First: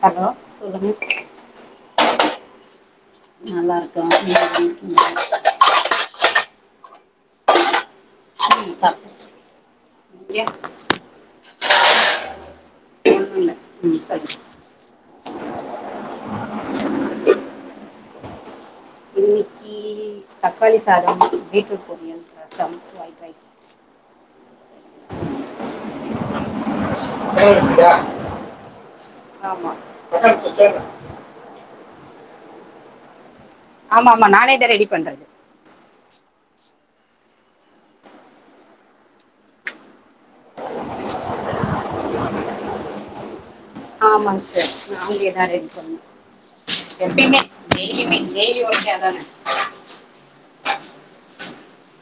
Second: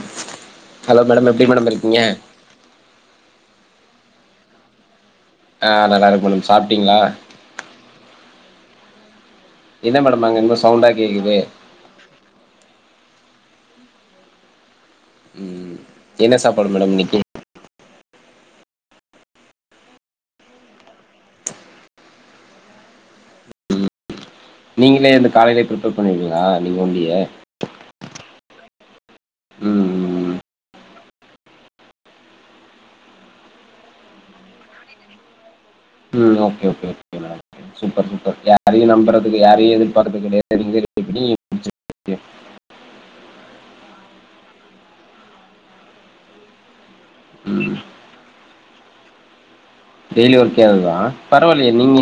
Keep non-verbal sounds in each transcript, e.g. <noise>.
Hello hello சொல்லுங்க madam எப்டி madam இருக்கீங்க நல்லா இருக்க நீங்க எப்டி இருக்கீங்க ஆ நல்லா இருக்க மேடம் சாப்ட்டீங்ளா ம் சாப்டாச்சு என்ன மேடம் அங்கங்க சவுண்டா கேக்குது ஒன்னுல்ல ம் சொல்லுங்க ம் என்ன சாப்பாடு மேடம் இன்னைக்கு இன்னக்கி தக்காளி சாதம் பீட்ரூட் பொரியல் அ சம்ட்ரு ரைட் ரைட் நீங்களே இந்த காலைலே ப்ரிப்பேர் பண்ணிடுவீங்களா நீங்க ஒண்டியே ஆமா ம் ம் ஆமாம்மா நானே தா ரெடி பண்றது ம் okay okay okay madam super super யாரையு நம்புறதுக்கு யாரையு எதிர்பாக்கறது கெடையாது நீங்களே கட் எப்டியு ஆமா சார் நாங்ளேதா ரெடி பண்ணோ எப்டியுமே ம் டெய்லியுமே டெய்லி ஒர்க்கே அதானே டெய்லி ஒர்க்கே அது தா பரவால்லையே நீங்க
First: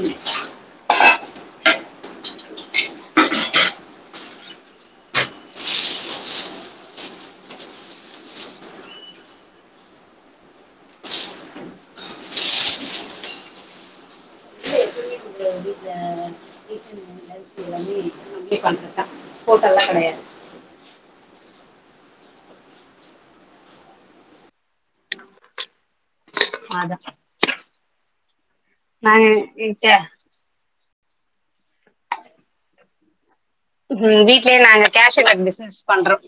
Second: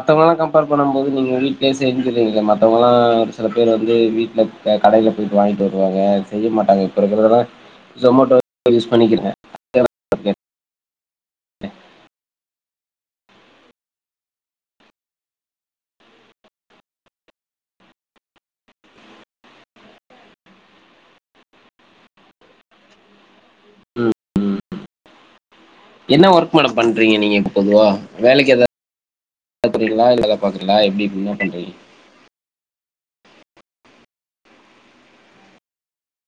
ம். கம்பேர் பண்ணும் போது நீங்க வீட் ஈசியா இருந்துர்றீங்கள மத்தவ்ங்கலா ஒரு சில பேர் வந்து வீட்ல க கடைல போய்ட்டு வாங்கிட்டு வருவாங்க செய்ய மாட்டாங்க இப்ப இருக்கிறதா ஜொமோட்டோ <inaudible> யூஸ் பண்ணிக்கிறே பெ <inaudible> வ நே பண்ணிருட்டேன் ஃோட்டெல்லாம் கிடையா <inaudible> து ம் என்ன ஒர்க் மேடம் அதான் பண்றீங்க நீங்க இப்ப போதுவ வேலைக்கு எதாவ் <inaudible> பாக்றீங்களா இல்ல எதாவ் பாக்குறீயலா எப்டி இப்ப என்ன பண்றது ம் வீட்லே நாங்க கேஷூநட் பிஸ்னஸ் பண்றோ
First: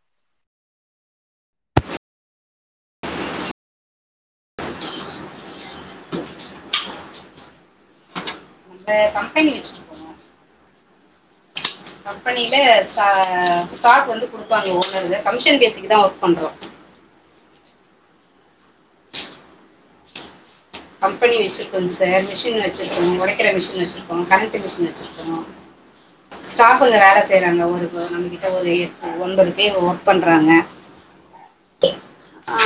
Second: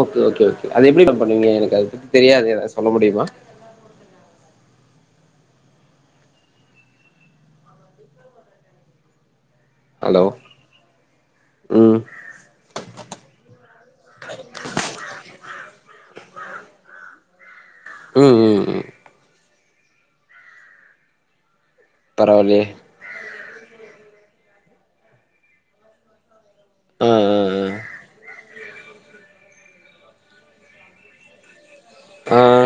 ஓகே ஓகே ஓகே அது எப்டி மேம் பண்ணுவீங்க எனக்கு அத பத்தி தெரியாது எதாவ்து சொல்ல முடியுமா அந்த கம்பெனி வச்சிருந் ஹலோ ம் கம்பெனில ஸ்டா ஸ்டாக் வந்து குடுப்பாங்க ஓனருங்க கமிஷன் பேஸ்க்கு தா ஒர்க் பண்றோ ம் ம் ம் கம்பெனி வெச்சிருக்கோங்க சார் மிஷின் பரவாயில்லையே வெச்சிருக் ம் உடைக்கிற மிஷின் வச்சிருக்கு கறக்கிற மிஷின் வச்சிருக்கு ஸ்டா புங்க ஆ வேல ஆ செய்றாங்க ஒரு நம்மகிட்ட ஒரு எட்டு ஒன்பது பேர் ஒர்க் பண்றாங்க ஆ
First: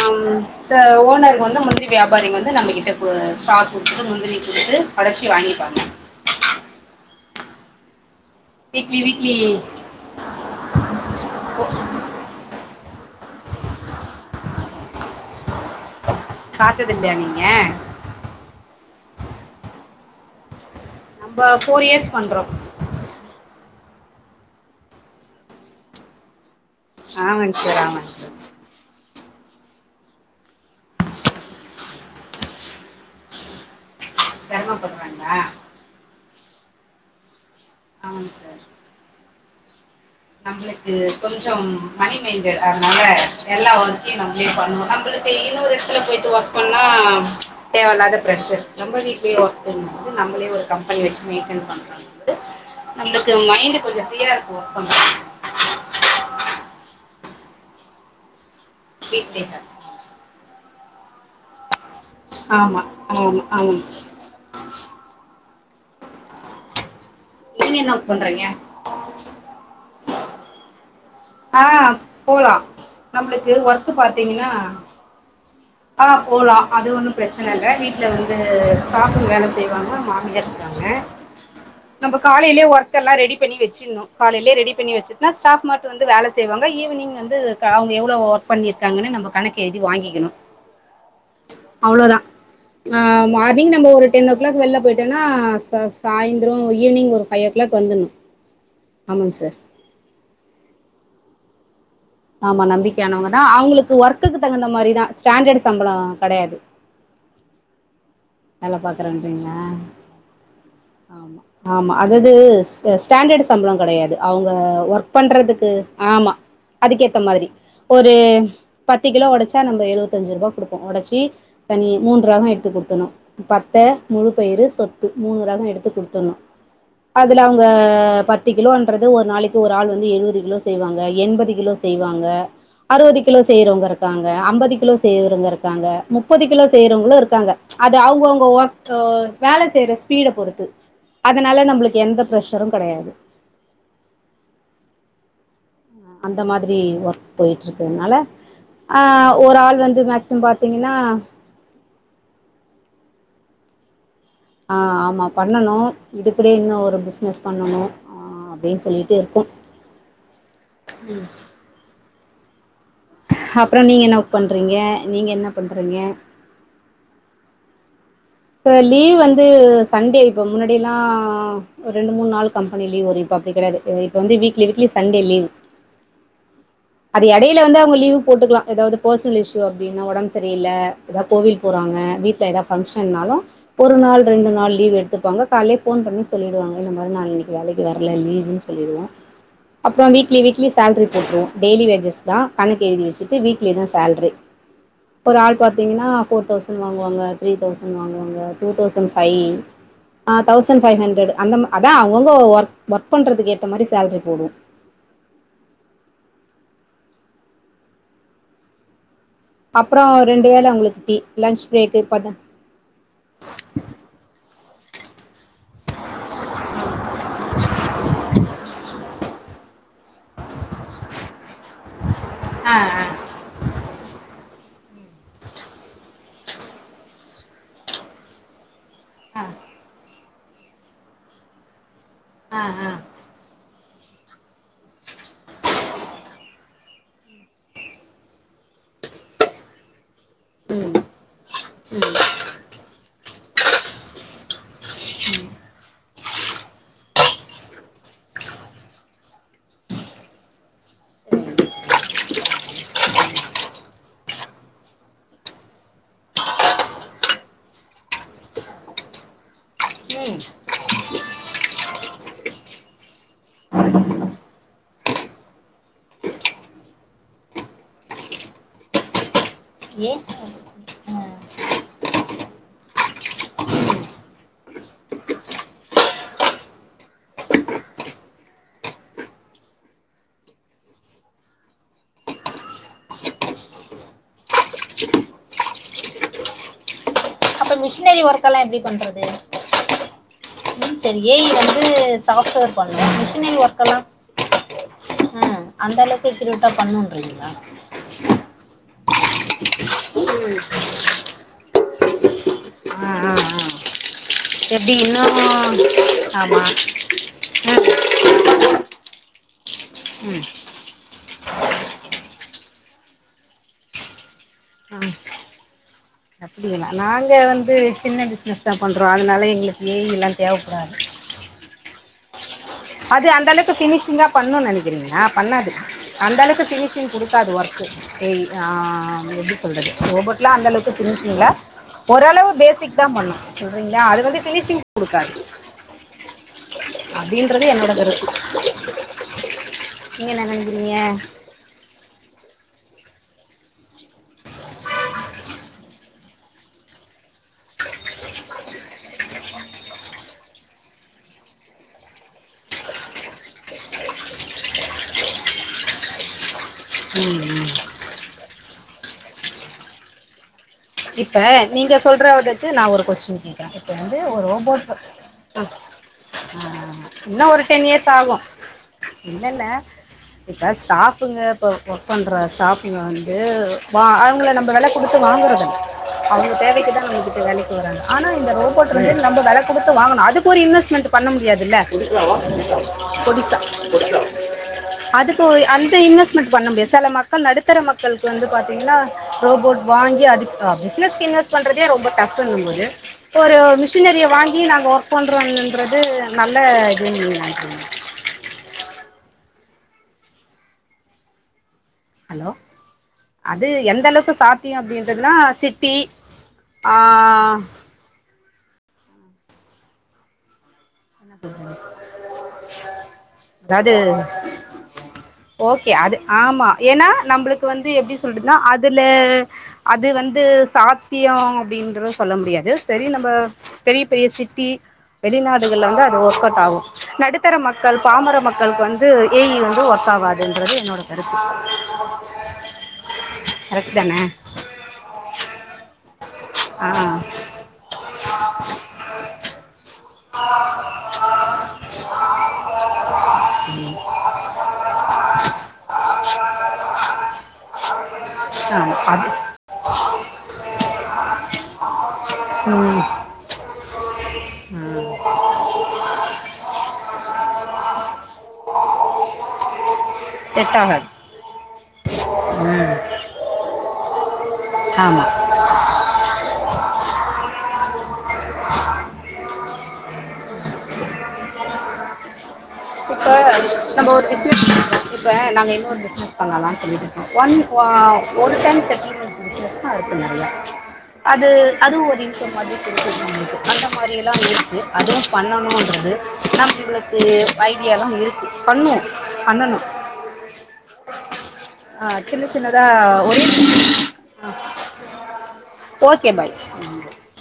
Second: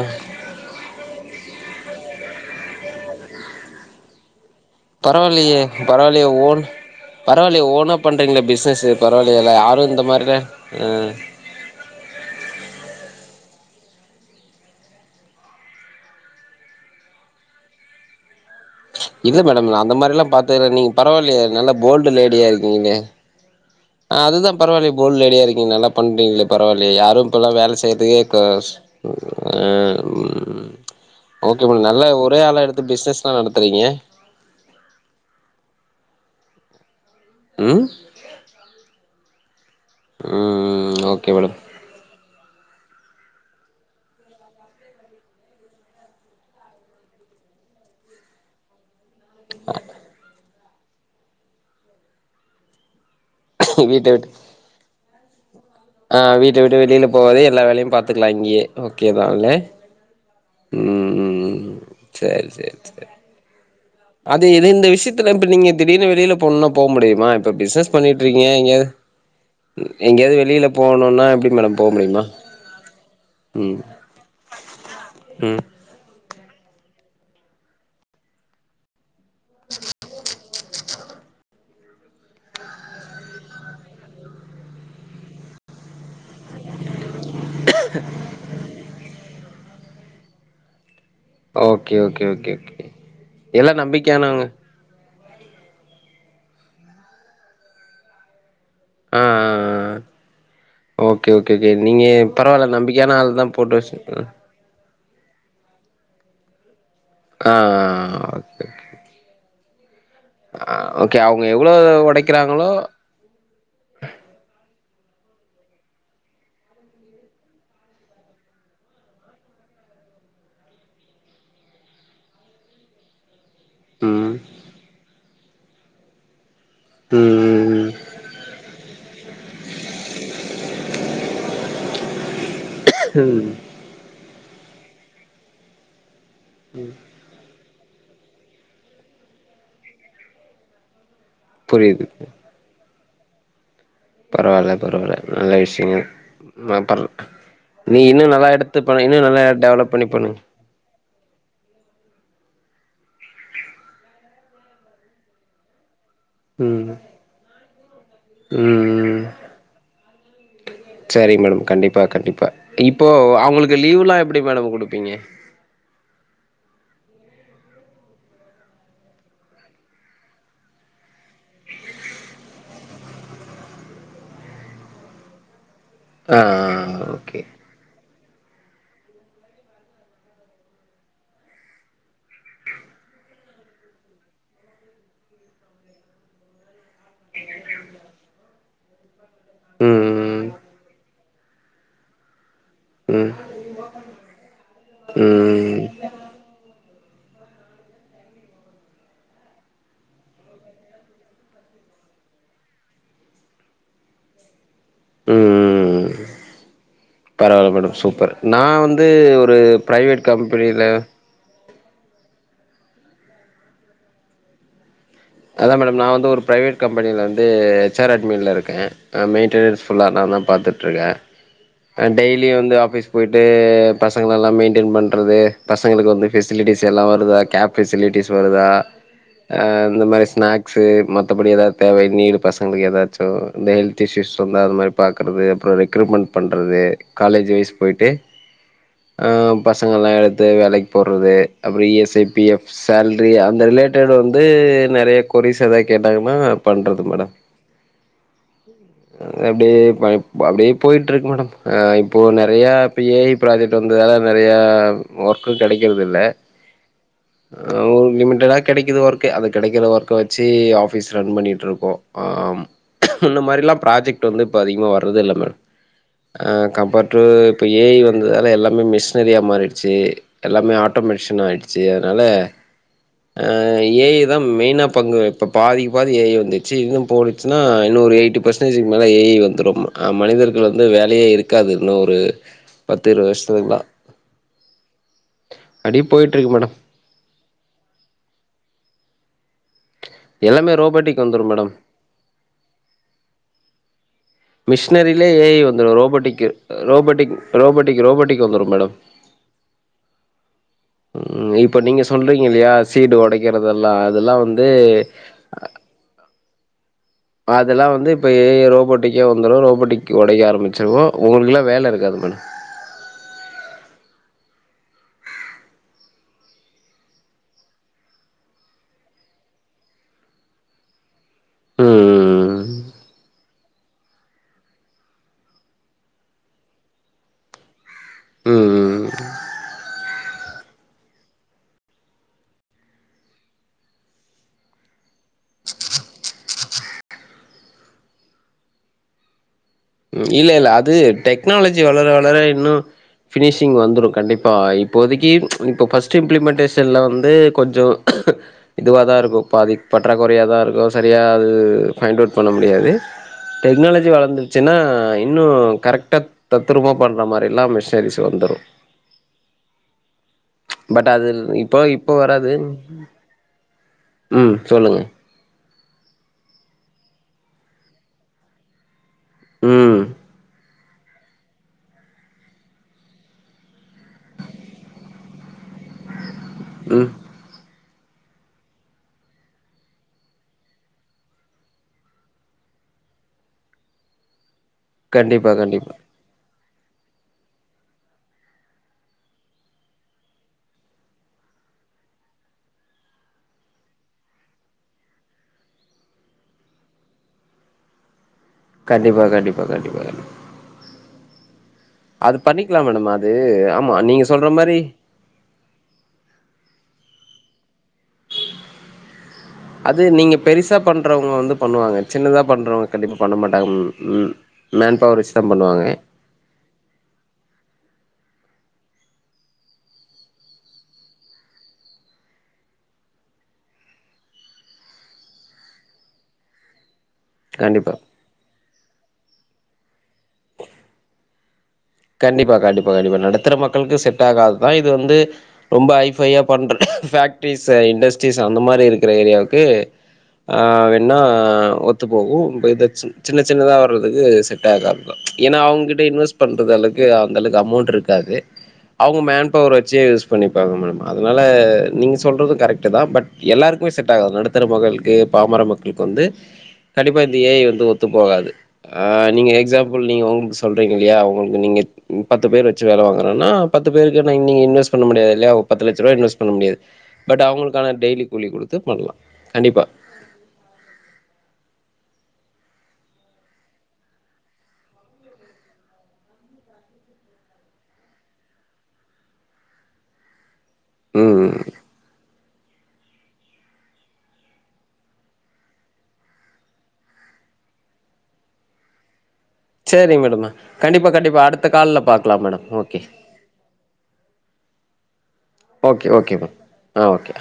சா ஓனர் வந்து முந்திரி வியாபாரி வந்து நம்பகிட்டப் ஆ ஸ்டாக் குத்துட்டு முந்திரிய குடுத்து ஒடச்சி பரவால்லையே வாங்கிப்பாங்க பரவால்லையே ஓன் பரவால்லையே ஓனா பண்றீங்களா பிஸ் சேர் வீக்லி சேர் வீக்லி பரவால்லையே யாரு இந்த மாரிலா ம் போ காத்ததில்லையா நீங்க இல்ல மேடம் நா அந்த மாரிலா பாத்ததில்ல நீங்க பரவாயில்லையா நம்ம நல்ல ஃபோர் இயர்ஸ் போல்டு பண்றோம் லேடியா இருக்கீங்களே அ அதா பரவாயில்லியே போல்டு ரெடியா இருக்கீங்க நல்லா பண்றீங்களே பரவாயில்லியே யாரு இப்பெல்லா ஆமாங்க வேல சார் ஆமாங்க சார் செய்யறதுக்கே ஒ <unintelligible> ஓகே மேடம் நல்ல ஒரே ஆள எடுத்து பிசினஸ்ஸுல்லா நடத்துறீங்க செருமப்படுறாங்களா ம் அமங்க சார் நம்மளுக்கு ம் ஓகே கொஞ்சோ மேடம் மணிமைண்டாட்அதனால எல்லா ஒர்க்கையு நம்மளே பண்ணுவோ நம்மளுக்கு இன்னொரு எடத்துல போய்ட்டு ஒர்க் எப்புன்னா தேவையில்லாத பிரஷர் நம்ப வீட் <unintelligible> நம்மளே ஒரு கம்பெனி வச்சு மெயின்டன் பண்றபோது நம்ளுக்கு மைண்ட் கொஞ்சோ வீட்ட ஃப்ரீயா விட்டு இருக்கு கொஞ்சோ ஆ வீட்டு வீட்டு வெளியில போவாது எல்லா வேலையு பாத்துக்கலா இங்கேயே ஓகேதானல்ல வீட்லயே ம் ம் ம் செரி செரி ஆமா செரி ஆமா ஆமாங் அது இது இந்த விஷ்யத்துல இப்ப நீங்க திடீர்னு வெளியில போண்ணுன்னா போ முடியுமா இப்ப நீங்க பிசனஸ் என்ன ஒர்க் பண்ணிட்டு இருங்க பண்றீங்க எங்கயது எங்கயாவ்து வெளியில போணுனா ஆ போலா நம்மளுக்கு ம் ஒர்க்க் பாத்தீங்கன்னா ம் ஆ போலா அது ஒன்னு ப்ரச்சன இல்ல வீட்டுல வந்து சாட்ஃபங்க வேல செய்வாங்க மாமிய இருக்காங்க நம்ம காலைலியே ஒர்க எல்லா ரெடி பண்ணி வச்சிருணு காலையே ரெடி பண்ணி வச்சிட்னா ஸ்டாஃப் மட் ட்டு வந்து வேல செய்வாங்க ஈவினிங் வந்து க அவுங்க எவ்ளோ ஒர்க் பண்ணிருக்காங்கன்னு நம்ம கணக்கு எழுதி வாங்கிக்கணு ஓகே அவ்ளோதா ஓகே ஓகே ஓகே ஆ எல்லா மார்னிங் நம்ம ஒரு டென் ஓ நம்பிக்கையானவங்க கிளாக் வெள்ல போய்ட் டோன ச சாயந்துரோ ஈவினிங் ஒரு ஃபைவ் ஓ கிளாக் வந்துணு ஆ ஆ ஆமாங்க சார் ஆ ஓகே ஓகே ஓகே நீங்க ஆமா பரவால்ல நம்பிக்கையான நம்பிக்கையானவங்க ஆள் தா போட்டு அவுங்களுக்கு வச்சு ஒர்க்குக்கு தகுந்த மாதிரிதா ஸ்டாண்டர்ட் சம்பள கடையாது ஆ ஆ ஆ வேல பாக்குறேரீங்களா ஆ ஓகே ஆமா அவங்க எவ்ளோ ஆமா அதது ஒடைக்கிறாங்களோ <unintelligible> ஸ்டாண்டர்ட் சம்பள கெடையாது அவுங்க ஒர்க் பண்றதுக்கு ஆமா அதுக்கேத்த மாதிரி ஒரு பத்து கிலோ ஒடச்சா நம்ம எழுவத்தஞ்சு ரூபா குடுப்போ ஒடச்சி தனி மூன்றாகோ எடுத்து குடுத்தணு பத்த முழு ம் பயறு சொத்து மூணு ரகோ எடுத்து குடுத்தணு அதுல அவுங் க ம் பத்து கிலோன்றது ஒரு நாளைக்கு ஒரு ஆள் வந்து எழுபது கிலோ செய்வாங்க எண்பது கிலோ செய்வாங்க அறுபது கிலோ ம் செய்யறவங்க இருக்காங்க அம்பது கிலோ செய்றவங்க இருக்காங்க முப்பது கிலோ செய்யறவங்களு இருக்காங்க அவுங்கவுங்க ஒர்க் வேல செய்யற ஸ்பீட பொறுத்து அதனால நம்மளுக்கு புரியுது எந்த ப்ரஷ் சரு கெடையாது பரவால்ல பரவால்ல நல்ல விஷயங்க அந்த மாதிரி ஆ பர் ஒர்க் போயிட்டு நீ இருக்குதுனால இன்னு நல்லா எடுத்து ஆ பண்ண இன்னு நல்லா ஒரு ஆள் டெவலப் வந்து பண்ணி பண்ணுங்க மேக்சிமம் பாத் த்தீங்கனா ஆ ஆமா பண்ணணு இதுக்கூட இன்னு ம் ஒரு பிஸ்னஸ் பண்ணணு அப்டின்னு சொல்லிட்டு ம் இருக்கோ ம் சரிங்க மேடம் கண்டிப்பா கண்டிப்பா இப்போ அவுங்களுக்கு அப்புறோ லீவ் நீங்க எல்லா என்ன ஒர்க் எப்டி மேடம் பண்றீங்க குடுப்பீங்க நீங்க என்ன பண்றீங்க சார் லீவ் வந்து சண்டே இப்போ முன்னாடியெல்லா ஒரு ரெண்டு மூணு நாள் கம்ப பனி லீவ் வரு இப்ப அப்டி கெடையாது வீக்லி வீக்லி சண்டே லீ்வு ஆ ஆ அது இடையில வந்து அவுங்க லீவு போட்டுக்கலா எதாவது பெர்சனல் இஷ்யூ அப்டின்னா ஒடம்பு சரியில்ல எதாவது கோவில் போறாங்க வீட்ல எதா பங்க்சனாலு ஒரு நாள் ரெண்டு நாள் லீவு எடுத்துப்பாங்க கால்லயே ஃபோன் பண்ணி சொல்லிடுவாங்க இந்த மாதிரி நா இன்னைக்கு வேலைக்கு வரல லீவுனு சொல்லிடுவோ அப்றோ வீக்லி ம் weekly salary போட்ருவோ daily wages தா கணக்கு எழுதி ம் வச்சுட்டு வீக்லி தா சேல்ரி ஒரு ஆள் ம் பாத்தீங்கன்னா ஃபோர் தௌச சண்ட் வாங்குவங்க த்ரீ தௌசண்ட் வாங்குவாங்க டூ தௌசண்ட் ஃபை ஆ தௌசண்ட் ஃபைவ் ஹண்ட்ரட் அந்த அதா அவுங்கவுங்க ஒர்க் ஒர்க் பண்றதுக்கு ஏத்த மாதிரி சேல்ரி போடுவோ ம் ம் ம் பரவால்ல மேடம் சூப்பர் நா வந்து ஒரு அப்புறோ பிரைவேட் ரெண்டு வேளை கம்பெனில அவுங்களுக்கு டீ லன்ச் பிரேக்கு அதான் மேடம் நா வந்து ஒரு பிரைவேட் கம்பெனியில வந்து ஹச் ஆர் அட்மின்ல இருக்கே மெயின்டனன்ஸ் ஃபுல்லா நான் தா பாத்துட்டுருக்கே டெய்லியு வந்து ஆ ஆ ஆஃபீஸ் போயிட் இது பசங்கள எல்லா மெயின்டன் பண்றது பசங்களுக்கு வந்து ஃபெசிலிட்டிஸ் எல்லா வருதா கேப் ஃபெசிலிட்டிஸ் வருதா ஆ இந்த மாரி ஸ்நாக்ஸு மத்தபடி எதாவது தேவை நீடு ஆ பசங்களுக்கு ஆ எதாச்சு ம் இந்த ஹெல்த் இஸ்யூஸ் சொன்னா அது மாதிரி பாக்கறது அப்புற ரெக்ரூமெண்ட் பண்றது காலேஜ் வைஸ் போயிட்டு ஆ பசங்கள் எல்லா எடுத்து வேலைக்கு ம் போட்றது அப்புற இ எஸ் ம் ஐ பி ஃஎப் சேல்ரி அந்த ரிலேட்டட் வந்து நிறைய கொரிஸ் எதாவது கேட்டாங்கன்னா பண்றது மேடம் அப்டியே அப்டியே போயிட்டுருக்கு மேடம் சரிங்க அ இப்போ நிறைய ப ஏ ஐ ப்ராஜெக்ட் வந்ததால நறைய ஒர்க்கு கெடைக்கறது இல்ல ஆ ஒரு லிமிட்டடா கிடைக்குது ஒர்க்கு அத கிடைக்கிற ஒர்க் க ம் வச்சு ஆஃபிஸ் ரன் பண்ணிட்டு இருக்கோ ஆம் முன்ன மாரிலா ப்ராஜெக்ட் வந்து இப்போ அதிகமா வர்றது இல்ல மேம் ஆ கம்பேர் டு இப்போ ஏ ஐ வந்ததால எல்லாமே மிஷினரியா மாறிடுச்சு ஏ எல்லாமே ஆ ஆட்டோமேட்டிஷன் ஆயிடுச்சு அதுனால ஏ ஐ தா மெயினா பங்கு இப்ப பாதிக்கு பாதி ஏ ஐ வந்துச்சு இன்னும் போனிச்சன்னா இன்னு ஒரு எயிட்டி பர்சன்டேஜுக்கு மேல ஏ ஐ வந்துடும் ஆ மனிதர்கள் வந்து வேலையே இருக்காது இன்னு ஒரு பத்து இருவது வருஷத்துக்குதா அப்டியே போயிட்டு இருக்கு மேடம் மிஷினரி ஒர்க் எல்லா எப்படி பண்றது எல்லாமே ம் சரி ரோபோட்டிக் ஏ வந்துரும் ஐ மேடம் வந்து சாஃப்ட்வேர் பண்ணலா மிஷினரி ஒர்க்கல்லா மிஷினரியிலே ஏஐ வந்துரு ரோபோட்டிக் எக்யூரேட்டா ரோபோட்டிக் பண்ணுன்றீங்களா ரோபோட்டிக் ரோபோட்டிக் வந்துரும் மேடம் ம் ம் இப்ப நீங்க சொல்றீங்க இல்லையா சீடு ஆ ஆ உடைக்கறதல்லா அதெல்லா வந்து எப்டி இன்னும் ஆமா அதெல்லா வந்து இப்ப ஏ ஐ ரோபோட் டிக்கே வந்துரு ரோபோட்டிக் ஒடைக்க ம் ஆரம்பிச்சிரு உங்களுக்குல்லா வேல இருக்காது மடம் ஆ அப்டிங்ளா நாங்க வந்து சின்ன பிஸ்னஸ் தா பண்றோ அதனால எங்களுக்கு ஐ லா தேவப்படாது ம்ம்ம் அது அந்த அளவுக்கு பினிஷிங்கா பண்ணுன் நெனைக்கிறீங்களா பண்ணாது அந்த அளவுக்கு பினிஷிங் குடுக்காது ஒர்க்கு ஏ ஐ ஆ ம் ம் ம் எப்டி சொல்றது ரோபோட்லா அந்தளவுக்கு பினிசிங்ளா ஓரளவு பேசிக் தா பண்ணு சொல்றீங்ளா அது வந்து பினிசிங் குடுக்காது அப்டின்றது என்னோட கருத்து ம் நீங்க என்ன இல்ல இல்ல அது நெனைக்கிறீங்க டெக்னாலஜி வளர வளர இன்னு ஃபினிஷிங் வந்துடு கண்டிப்பா இப்போதைக்கி இப்போ ஃபஸ்ட்டு இம்ப்ளிமெண்டடேஷன்ல வந்து கொஞ்சோ இதுவா தா இருக்கு பாதி பற்றாக்குறையா தா இருக்கு சரியா அது ஃபைண்ட் அவ்ட் பண்ண முடியாது டெக்னாலஜி வளந்து சின்னா இன்னு கரெக்டா தத்ரூமா பண்ற ம் மாரில்லா ம் மிஷினரிஸ் வந்துரு பட் அது இப்ப இப்போ நீங்க இப்போ சொல்றத வராது வச்சு நா ஒரு கொஸ்டின் கேக்குற இப்ப வந்து ஒரு ம் ரோபோட் சொல்லுங்க ஓ அ இன்னு ஒரு டென் இயர்ஸ் ஆகு இல்லல்ல ம் இப்ப ஸ்டாஃபுங்க இப்ப ஒர்க் பண்ற ஸ்டாஃபுங்க வந்து வா அவங்கள நம்ப வெல குடுத்து வாங்கறது அவங்க தேவைக்கு தா ம் நம்மகிட்ட வேலைக் வராங்க ஆனா இந்த ரோபோட் வந்து நம்ம வெல குடுத்து வாங்கணு அதுக்கு ஒரு இன்வெஸ்ட்மெண்ட் பண்ண முடியாதுல்ல ஒடிசா அதுக்கு கண்டிப்பா ஒரு கண்டிப்பா அந்த இன்வெஸ்ட்மெண்ட் பண்ண முடியாதுல சல மா க்கள் நடுத்தர மக்கள்க்கு வந்து பாத்தீங்கன்னா ரோபோட் வாங்கி அது ஆ பிஸ்னஸ்க்கு இன்வெஸ்ட் பண்றதே ரொம்ப டஃப் றுக் இங்க இப்போ ஒரு மிஷினரிய வாங்கி நாங்க ஒர்க் பண்றோன்றது நல்ல இதுன்னு நீங்க நனைக்குறீங்க கண்டிப்பா கண்டிப்பா கண்டிப்பா கண்டிப்பா அது ஹலோ பண்ணிக்கலா மேடம் அது ஆமா நீங்க சொல்ற மாரி அதெல்லா சிட்டி ஆ அது நீங்க பெரிசா பண்றவங்க வந்து பண்ணுவாங்க சின்னதா பண்றவங்க கண்டிப்பா பண்ண மாட்டாங்க அதாவது ம் ம் மன் பவர் வச்சு தா பண்ணுவாங்க ஓகே அது ஆமா ஏனா நம்ளுக்கு வந்து எப்டி சொல்றதுன்னா அதுல அது வந்து சாத்தியோ அப்டின்றத சொல்ல முடியாது சரி நம்ப பெரிய பெரிய சிட்டி வெளிநாடுகள்ல வந்து அது ஒர்க்வுட் ஆகு நடுத்தர கண்டிப்பா மக்கள் பாமர மக் களுக்கு வந்து ஏ இ வந்து ஒர்காதுன்றது என்னோட கருத்து கண்டிப்பா கண்டிப்பா கண்டிப்பா நடுத்தர கரெக்ட் மக்களுக்கு தானே செட் ஆகாதுதா இது வந்து ரொம்ப ஹைபையா பண்ற ஆ ஃபக்ட்ரிஸ் இண்டஸ்ட்ரிஸ் அந்த மாரி இருக்கிற ஏரியாவுக்கு ஆ வேன்னா ஒத்து போகு இப்ப இத சின்ன சின்னதா வர்றதுக்கு செட் டாகாது தா ஏனா அவங்கிட்ட இன்வெஸ் பண்ற அளக்கு அந்த அளவுகு அமோண்ட் இருக்காது ஆமா அவங்க அது மன் பவர் வச்சே யூஸ் பண்ணிப்பாங்க மம் அதனால நீங்க சொல்றது கரெக்ட்டு தா ம் பட் எல்லாருக்குமே செட் ஆகாது நடுத்தர மக்களுக்கு ஆ பாமர மக் க்ளுக்கு வந்து கண்டிப்பா இந்த ஏ ஐ வந்து ஒத்து போகாது ஆ நீங்க எக்ஸாம்பிள் நீங்க உங் நீங்க செட் சொல்றீங்க ஆகாது இல்லியா உங்களுக்கு நீங்க பத்து பேர் வச்சு ம் வேல வாங்குறன்னா பத்து பேருக்கு நீங்க இன்வெஸ்ட் சொன்ன ஆமா முடியாது இல்லையாவ் பத்து லட்ச ரூவா இன்வெஸ்ட் பண்ண முடியாது பட் அவளுக்கான டெய்லி கூலி குடுத்து பண்ணலா கண்டிப்பா இப்போ நம்ம ஒரு பிஸ்னஸ் பன்றோ இப்ப நாங்க இன்னொரு பிசினஸ் பண்ணலான்னு சொல்லிடு ஒன் ஆ ஒரு டைம் செட்டில்மண்ட் பிஸ்னஸ்தா <inaudible> அது ம். அதுவு ஒரு <inaudible> மாதிரி தெரிஞ்சு வெச்சுக்கோங்க அந்த மாரில்லா இருக்கு அதுவு பண்ணணுன்றது நம் உங்களுக்கு ஐடியல்லா இருக்கு பண்ணுவோ பண்ணனு சரி மேடம். கண்டிப்பா, கண்டிப்பா. அடுத்த கால்ல ஆ பாக்கலாம் சின்ன மேடம். சின்னதா ஓகே. <inaudible> ஓகே ஓகேப்பா ஆ ஓகே